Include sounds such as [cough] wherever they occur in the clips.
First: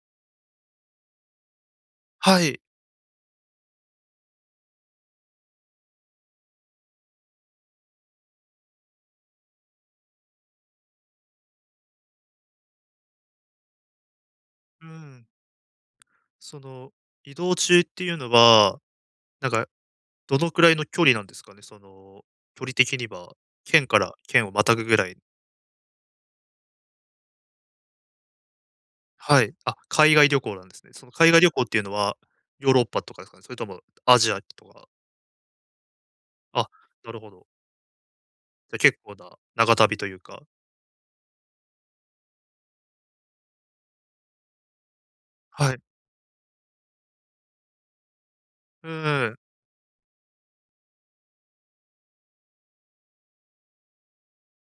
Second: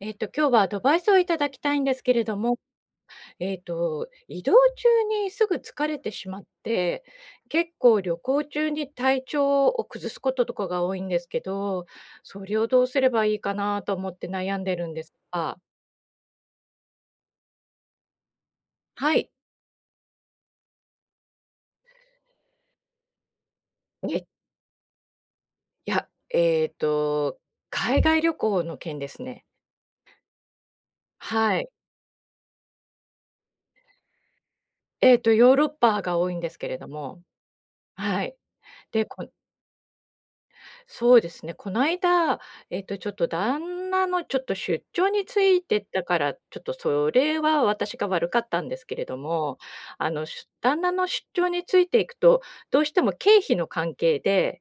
今日はアドバイスをいただきたいんですけれどはも、い。移動中にすぐ疲れてしまって、結構旅行中に体調を崩すこととかが多いんですけど、それをどうすればいいかなと思って悩んでるうんですん。が、その、移動中っていうのは、はい。なんか、どのくらいの距離なんですかね？その、距離的には、県からえ、県をまたぐぐらい。いや、海外旅行の件ですはね。い。あ、海外旅行なんですね。その海外旅は行っい。ていうのは、ヨーロッパとかですかね？それともアジアとか。ヨーロッパが多いんですけあ、れどなるも、ほど。はい。じゃ、結で、構な長旅というか。そうですね、この間、ちょっと旦那のちょっと出張についはてい。ったから、ちょっとそれは私が悪かったんですうんけれどん。も、旦那の出張についていくと、どうしても経費の関係で、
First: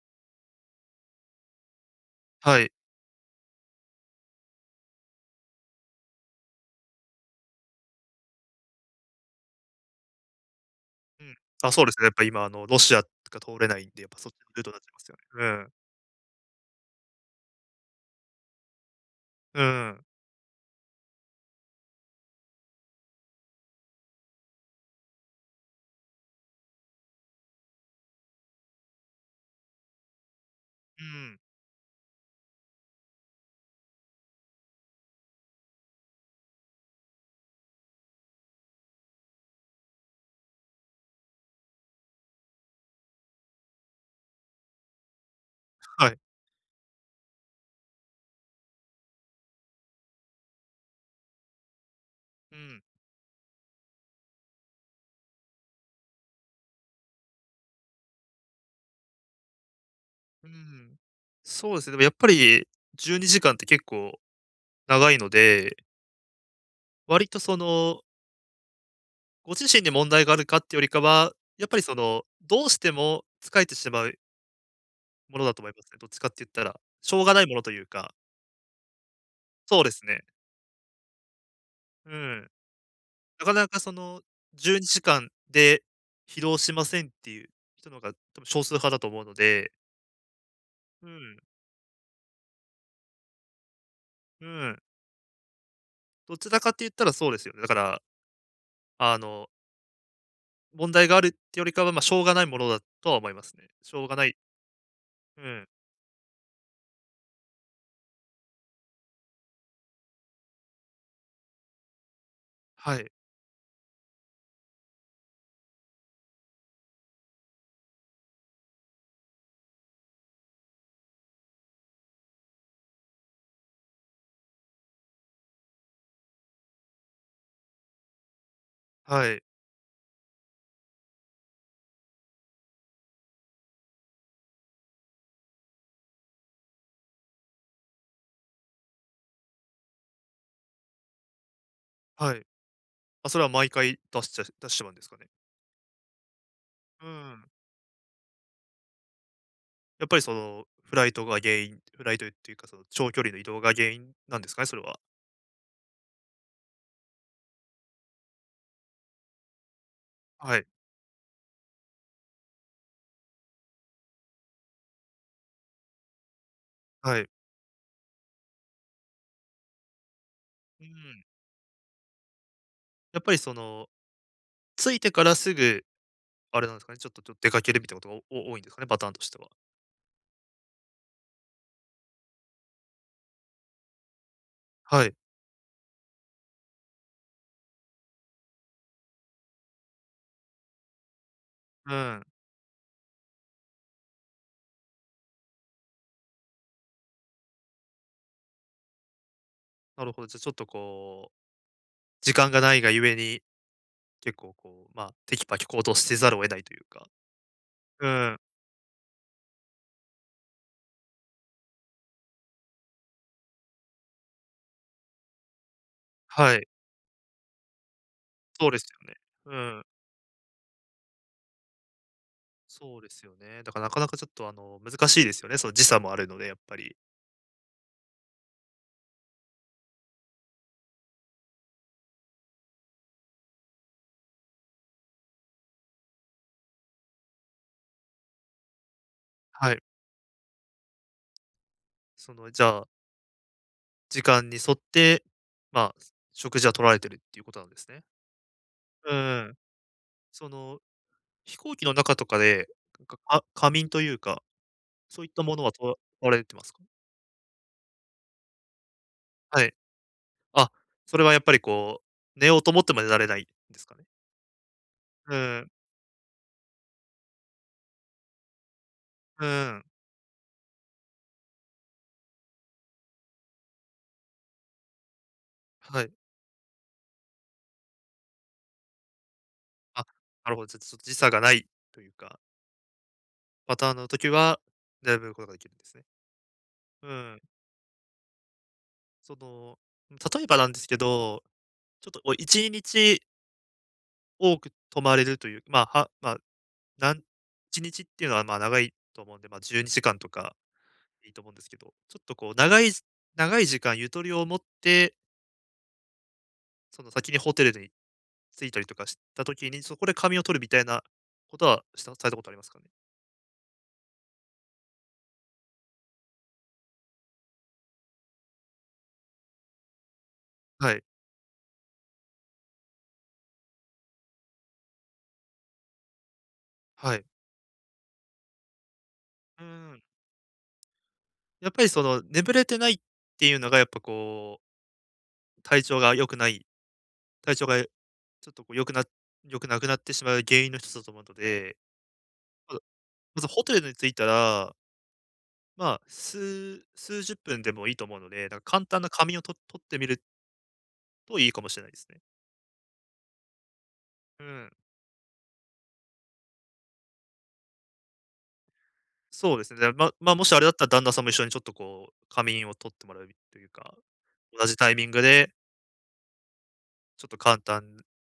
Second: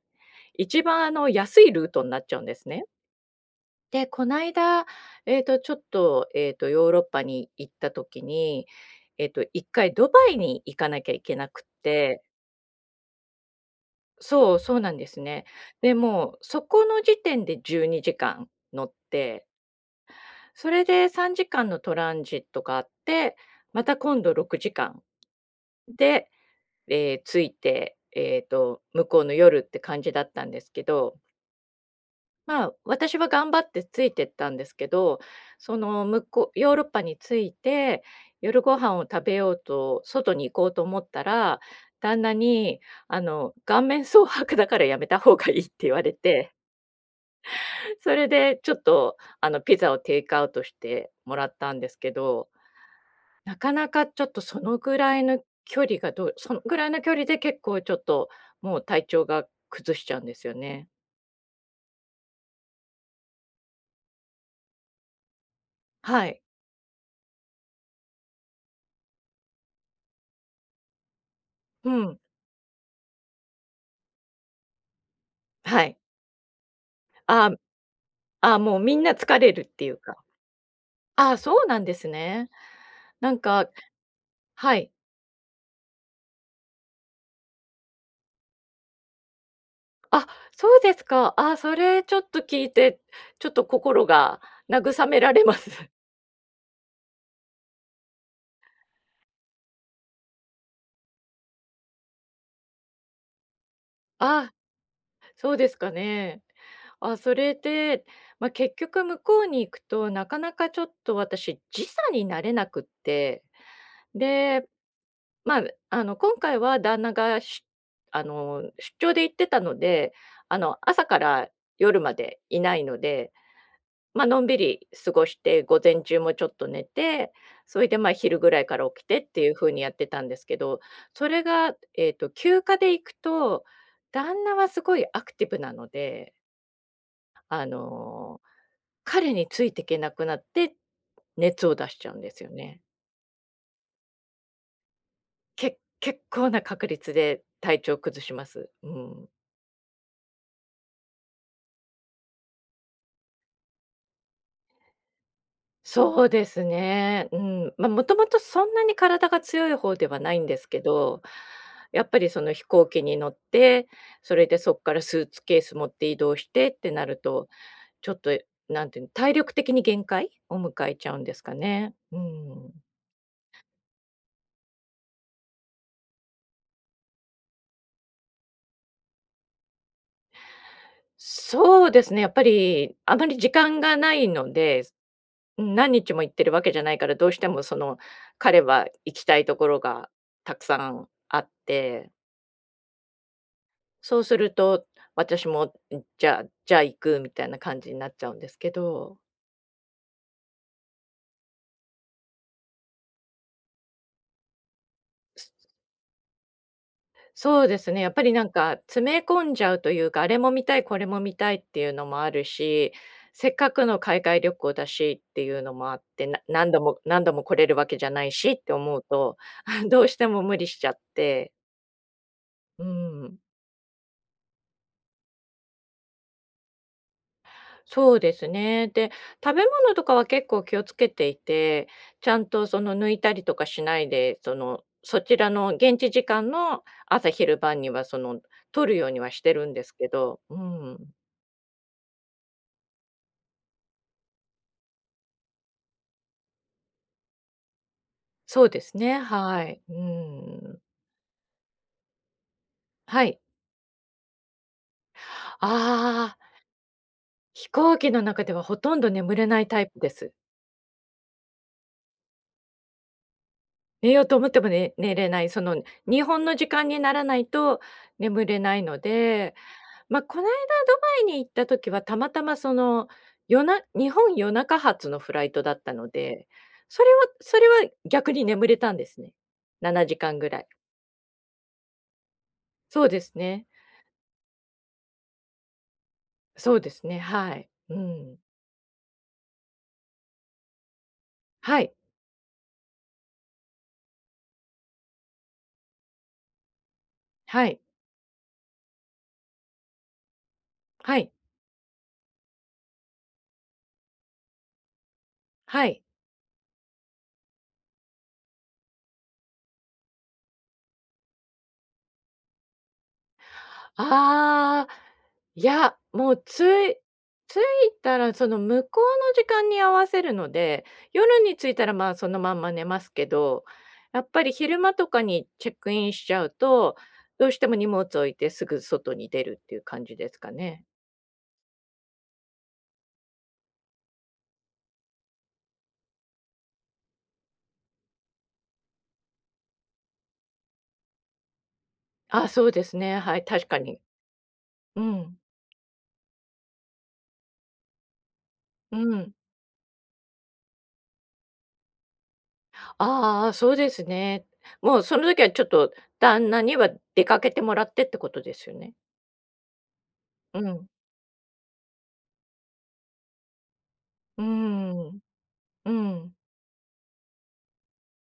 一番安いルートになっちゃうんではすい。ね。で、この間、ちょっと、ヨーロッパに行った時に、一回ドバイに行かなきゃいうけん。なくっあ、そうですね、やって、ぱ今、ロシアとか通れないんで、やっぱそっちのそう、ルートにそなうっちなゃいんまですよすね。ね。うん。で、もう、そこの時点で12時間乗って、うん。それで3時間のトランジットがあって、また今度6時間で、着いて、向こうの夜って感じだったんですけうど、ん。まあ、私は頑張ってついてったんですけど、その、向こうヨーロッパに着いて、夜ご飯を食べようと外に行こうと思ったら、旦那に、「顔面蒼白だからやめた方がいい」って言わはれい。て、それでちょっと、ピザをテイクアウトしてもらったんですけど、うん。なかなかちょっとそのぐらいの距離がどうそのぐらいの距離で結構ちょっと、もう体調が崩しちゃうんですうよね。ん。そうですね、でもやっぱり12時間って結構長いので、はい。割とその、ご自身に問題があるかってよりかは、やっぱりうそん。の、どうしても疲れてしまうものだと思いまはすい。ね。どっちかって言ったら。しょうがないあーものというか。あ、ー、もうみんな疲れるっそうていでうすか。ね。ああ、そうなんですうね。ん。なんなかなか、かそのは12い。時間で疲労しませんっていう人の方が多分少数派だと思うので。あ、そうですうか。ん、ああ、それちょっと聞いて、ちょっと心がうん。慰められます。どちらかって言ったらそうですよね。だから、あの問題があるってよりかは、まあ、しょうがないものだとは思いますね。しょうが [laughs] ない。ああ、うそうん。ですかね。あ、それで、まあ、結局向こうに行くと、なかなかちょっと私、時差になれなくっはい。て、で、まあ、あの、今回は旦那がし出張で行ってたので、朝から夜までいないので、ま、のんびり過ごして、午前中もちょっと寝て、それで、ま、昼ぐらいから起きてはってい。いう風にやってたんですけど、それが、休暇で行くと、旦那はすごいアクティブなのであの、彼についていけなくなって、熱を出しちゃうんではい。すまよね。あ、それは毎回出してしまうんですかね。結構な確う率でん。体調崩します。うん。やっぱりその、フライトっていうか、その、長距離の移動が原因なんですかね、それは。そうですね。うん。まあ、もともとそんなに体が強い方ではないんではすい。けど、やっぱりその飛行機に乗って、それでそこからスーツケース持って移動してってなるはい。と、ちょっと、なんていうの、体力的に限界をう迎えちゃうんん。ですかね。うん。やっぱりその、着いてからすぐ、あれなんですかね、ちょっと出かけるみたいなことがお多いんですかね、パターンとしては。そうですね、やっぱりあまり時間がないので、はい。何日も行ってるわけじゃないから、どうしてもその、彼は行きたいところがたくさんあっうて、ん。そうすると、私も、じゃあ行くみたいな感じになっちゃうんですけど。なるほど。じゃ、ちょっとこう、時間がないがゆえに、結構こう、まあ、テキパキ行動してざるを得ないというか。そうですね、うやっぱりん。なんか詰め込んじゃうというか、あれも見たい、これも見たいっていうのもあるし、せっかくの海外旅行だしっていうのもあって、はい、何度も何度も来れるわけじゃないしっそうてです思うよね。と、うん、[laughs] どうしても無理しちゃって。うそうですよん、ね。だからなかなかちょっとあの、難しいですよね、その時差もあるので、やっぱり。そうですね。で、食べ物とかは結構気をつけていて、ちゃんとその抜いたりとかしないで、そのそちらの現地時間の朝昼晩にはその、取るようにはしてるんはでい。すけど、うん。その、じゃあ、時間に沿って、まあ、食事は取られてるっていうことなんですね。そうですうね、ん。はい。うその、ん。飛行機の中とかで、はい。仮眠というか、そういったものはとらああ、れてますか？飛行機の中ではほとんど眠れなはいい。タイプです。あ、それはやっぱりこう、寝ようと思っても寝られないんですかね？寝ようと思っても寝れうない、そん、の、日本の時間にならないと眠れないのうで、ん、まあ、この間ドバイに行った時はたまたまその、日本夜中発のフライトだったはのい。で、それはそれは逆に眠れたんですね。7あ、時間ぐなるらほい。ど、ちょっと時差がないというかそうですね。パターンの時は、選ぶことができるんですね。そうですうね、ん。はい。うん。その、例えばなんですけど、はい、ちょっとこう1日多く泊まれるという、まあ、はまあ、なんはい、1日っていうのは、まあ、長いと思うんで、まあ、12時間とかはいい、いと思うんですけど、ちょっとこう長い時間ゆとりを持って、はい。その先にホテルに着いたりとかした時に、そこで仮眠を取るみたいなことはされたことありますかね？ああ、いや、もうい着いたらその向こうの時間に合わせるので、はい、夜に着いたら、まあ、そのまんま寝ますけど、やっぱり昼間とかにチェックインしちゃうと、はい。どうしても荷物置いてすぐ外に出るうっていうん。感じですかね。やっぱりその、眠れてないっていうのがやっぱこう、体調が良くない体調がちょっとこう良くな良くなくなってしまう原因の一つだと思うので、あ、そうまずですね、はまい、ずホ確テかルにに。着いたら、うん、まあ、数十分でもいいと思うので、なんか簡う単な仮ん。眠をと取ってみるといいかもしれないですね。ああ、そうですうね。ん。もうその時はちょっと旦那には出かけてもらってってことですよね。そうですね。まあ、もしうあれだったん、ら旦那さんも一緒にちょっとこう、仮眠を取ってもらうというか、う同じタイミンん、グでうん、ちょっと簡単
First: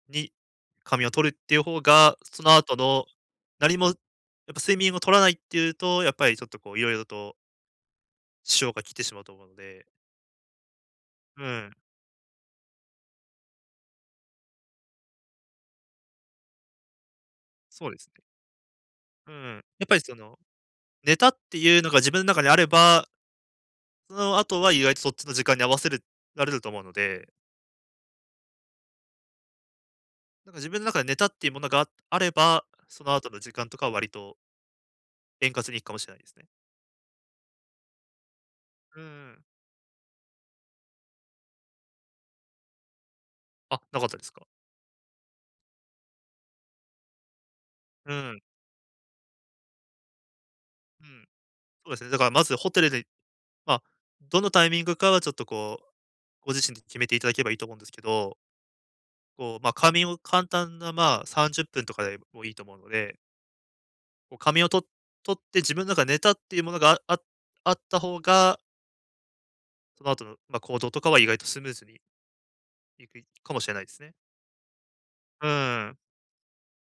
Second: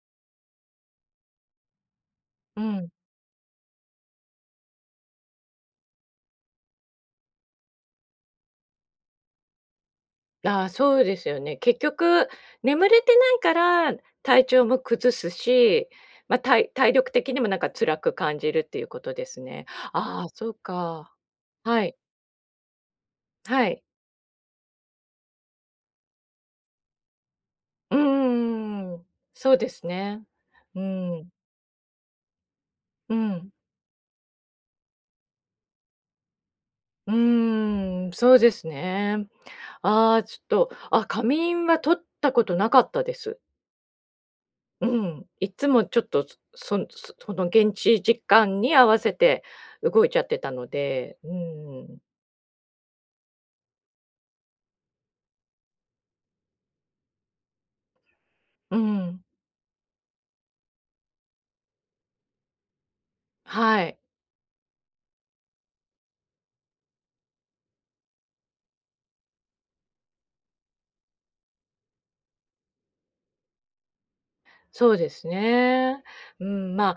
に仮眠を取るっていう方が、そのう後ん。のやっぱ睡眠を取らないっていうと、やっぱりちょっとこう色々と支障が来てしまうと思うので。ああ、そうですようね。ん。結局、眠れてないから体調も崩すし、まあ、体力的にもなんかそう辛ですくね。感じるっていうことでうすん。やね。っぱりそああ、の、そうか。ネタっていうはのい、が自分の中にあれば、はい。その後は意外とそっちの時間に合わせるられると思うので、うんんん。そうですね。なんか自う分の中でネタん、っていうものがあれば、そうの後のん、時間とかは割と円滑にいくかもしれないですね。うーん、そうですうね。ん。ああ、ちょっと、あ、仮眠は取ったことなかったです。あ、なかったですか。うん、いつもちょっと、その現地う時ん。間に合わせて動いちゃってたのうで、ん。うそうでん、すね。だからまずホテルで、まあ、どのタイミングかはちょっとこう、ご自身で決めていただければいいと思うんですけど、うん、こう、まあ、仮眠を簡単な、まあ、30分とかでもいいと思うので、はい、こう仮眠をと取って自分の中で寝たっていうものがあった方が、その後の、まあ、行動とかは意外とスムーズにいくかもしれないですね。そうですうーん、ね。うん、まあ、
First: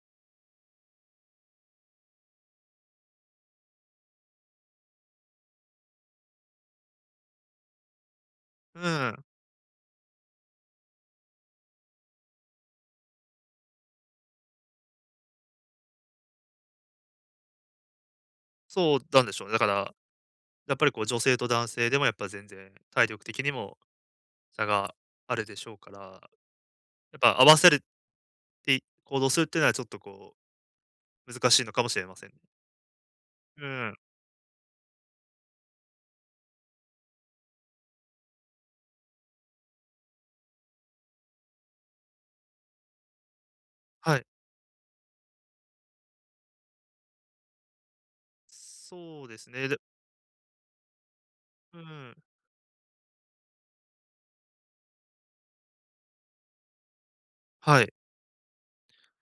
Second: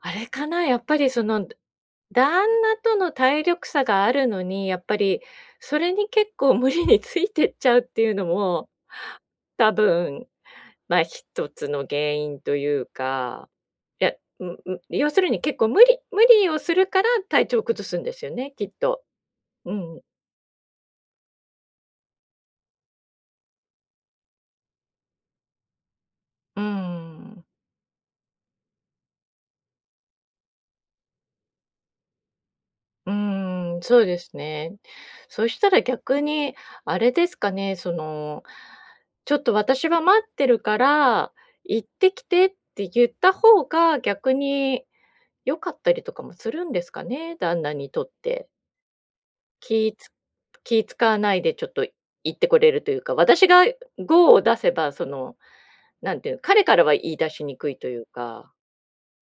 あれかな、やっぱりその、旦那との体力差があるのに、やっぱりそれに結構無理についてっちゃうっていうのも、うん、多分まあ、一つの原因というか、いや、うんうん、要するに結構無理無理をするから体調を崩すんですよね、きっそうと。なんでしょうね。だかうら、ん。やっぱりこう女性と男性でもやっぱ全然体力的にも差があるでしょうから、うーやっぱん。合わせるって行動するっていうのはちょっとこう難しいのかもしれませんね。ううーん、ーん、そうですね。そしたら逆にあれですかね、その、ちょっと私は待ってるから、行ってきてって言った方がはい。逆に良かったりとかもするんですかね、旦那にとって。そうですね。で気つ気使わないでちょっうーとん、言ってこれるというか、私がゴーを出せば、その、なんていうの、彼からは言い出しにくいはとい。いうか、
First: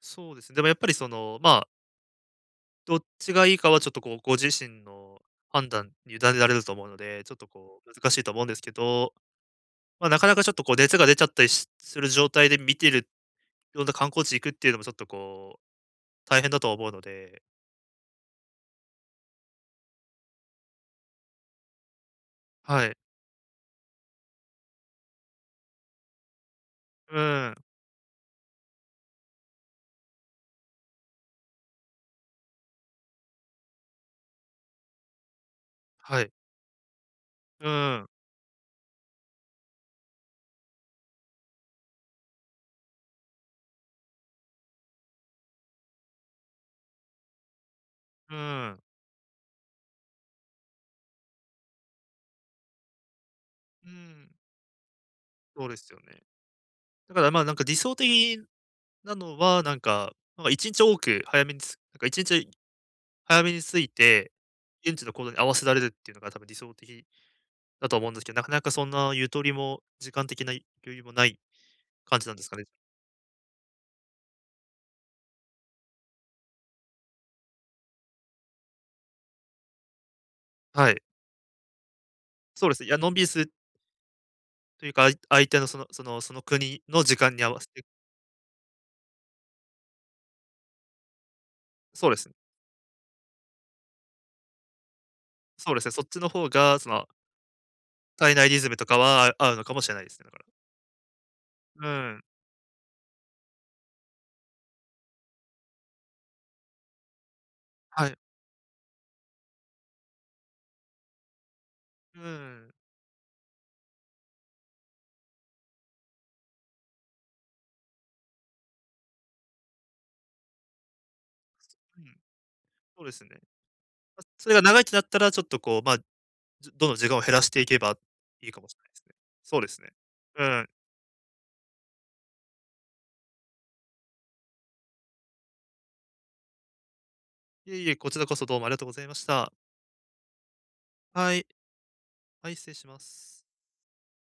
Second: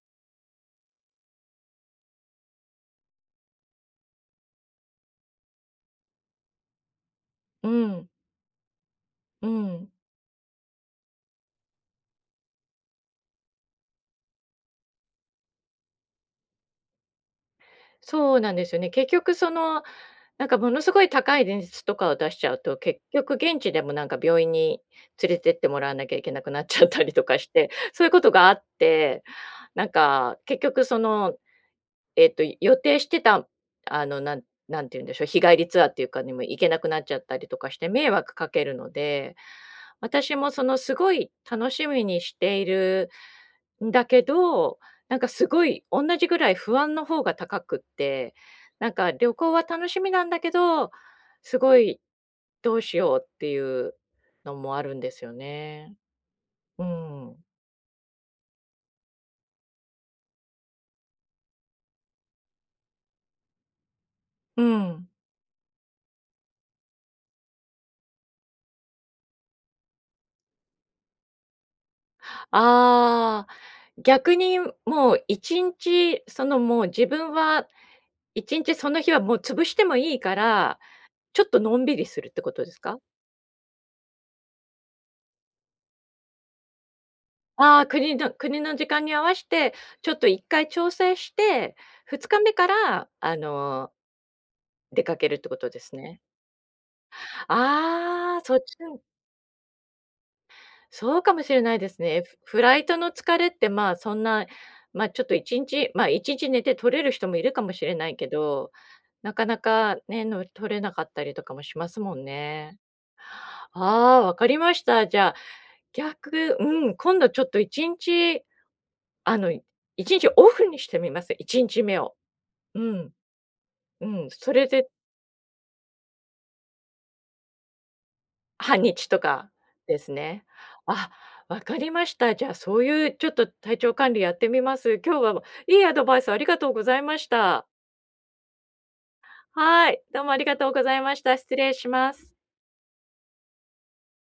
そうですね。でもやっぱりその、まあどっちがいいかはちょっとこう、ご自身の判断に委ねられると思うので、ちょっとうこうん、難しいと思うんですけど、うん。まあ、なかなかちょっとこう熱が出ちゃったりする状態で見てるような観光地行くっていうのもちょっとこう、大変だと思うので。そうなんですよね。結局その、なんかものすごい高い電説とかを出しちゃうと、はい。結局現地でもなんか病院に連れてってもらわなきゃいけなくなっちゃったりうとかしん、て、そういうことがあって、なんか結局その、予定してた、あの、なんなんて言うんでしょう、日帰りツアーっていうはかにい。も行けなくなっちゃったりとうかしてん、迷惑かけるので、私もそのすごい楽しみにしているんだけど、なんかすごいおんなじぐらい不安の方が高くって、うん、なんか旅行は楽しみなんだけど、すごいどうしようっていううん、のもあるんですよそうですね。よね。うだからん。まあ、なんか理想的なのは、なんか、1日多く早めにつなんか一日早めに着いて、う現地ん。の行動に合わせられるっていうのが多分理想的だと思うんですけど、なかなかそんなゆとりも、時間的な余裕もない感じなんですかね？ああ、逆にもう1日、その、もう自分は1日その日はもう潰してもいいから、はい。ちょっとのんびりするってことそでうですすね。いか？や、のんびりするというか、相手のその国の時間に合わせあて。あ、国の時間に合わして、ちょっと1回調整して、そうで2すね。日目から、出かけるってことそうでですね、すそっちね。の方が、その、体ああ、内そリっズちムとかは合うのかもしれないですね、だかそうかもしれないですら。うね。ん。フライトの疲れって、まあ、そんな、ま、ちょっと1日ま、一日寝て取れる人もいるかもしれなはいい。けど、なかなかね、取れなかったりとかもしますもうんん。ね。ああ、わかりました。じゃあ、逆うん、今度ちょっと1日あの、一日オフにしてみます、1日目うを。ん。うそうん、ですね。うま、ん、そそれがれ長いっでてなったら、ちょっとこう、まあ、どんどん時間を減らしていけばいいかもしれ半ないです日ね。とかそうですね。ですうね。ん。あ、わかりました。じゃあ、そういうちょっと体調管理やってみます。今日は、いいアドバイスありがとうございました。いえいえ、こちらこそどうもありがとうございました。はい、どうもありがとうございましはた。い。失礼します。はい、失礼します。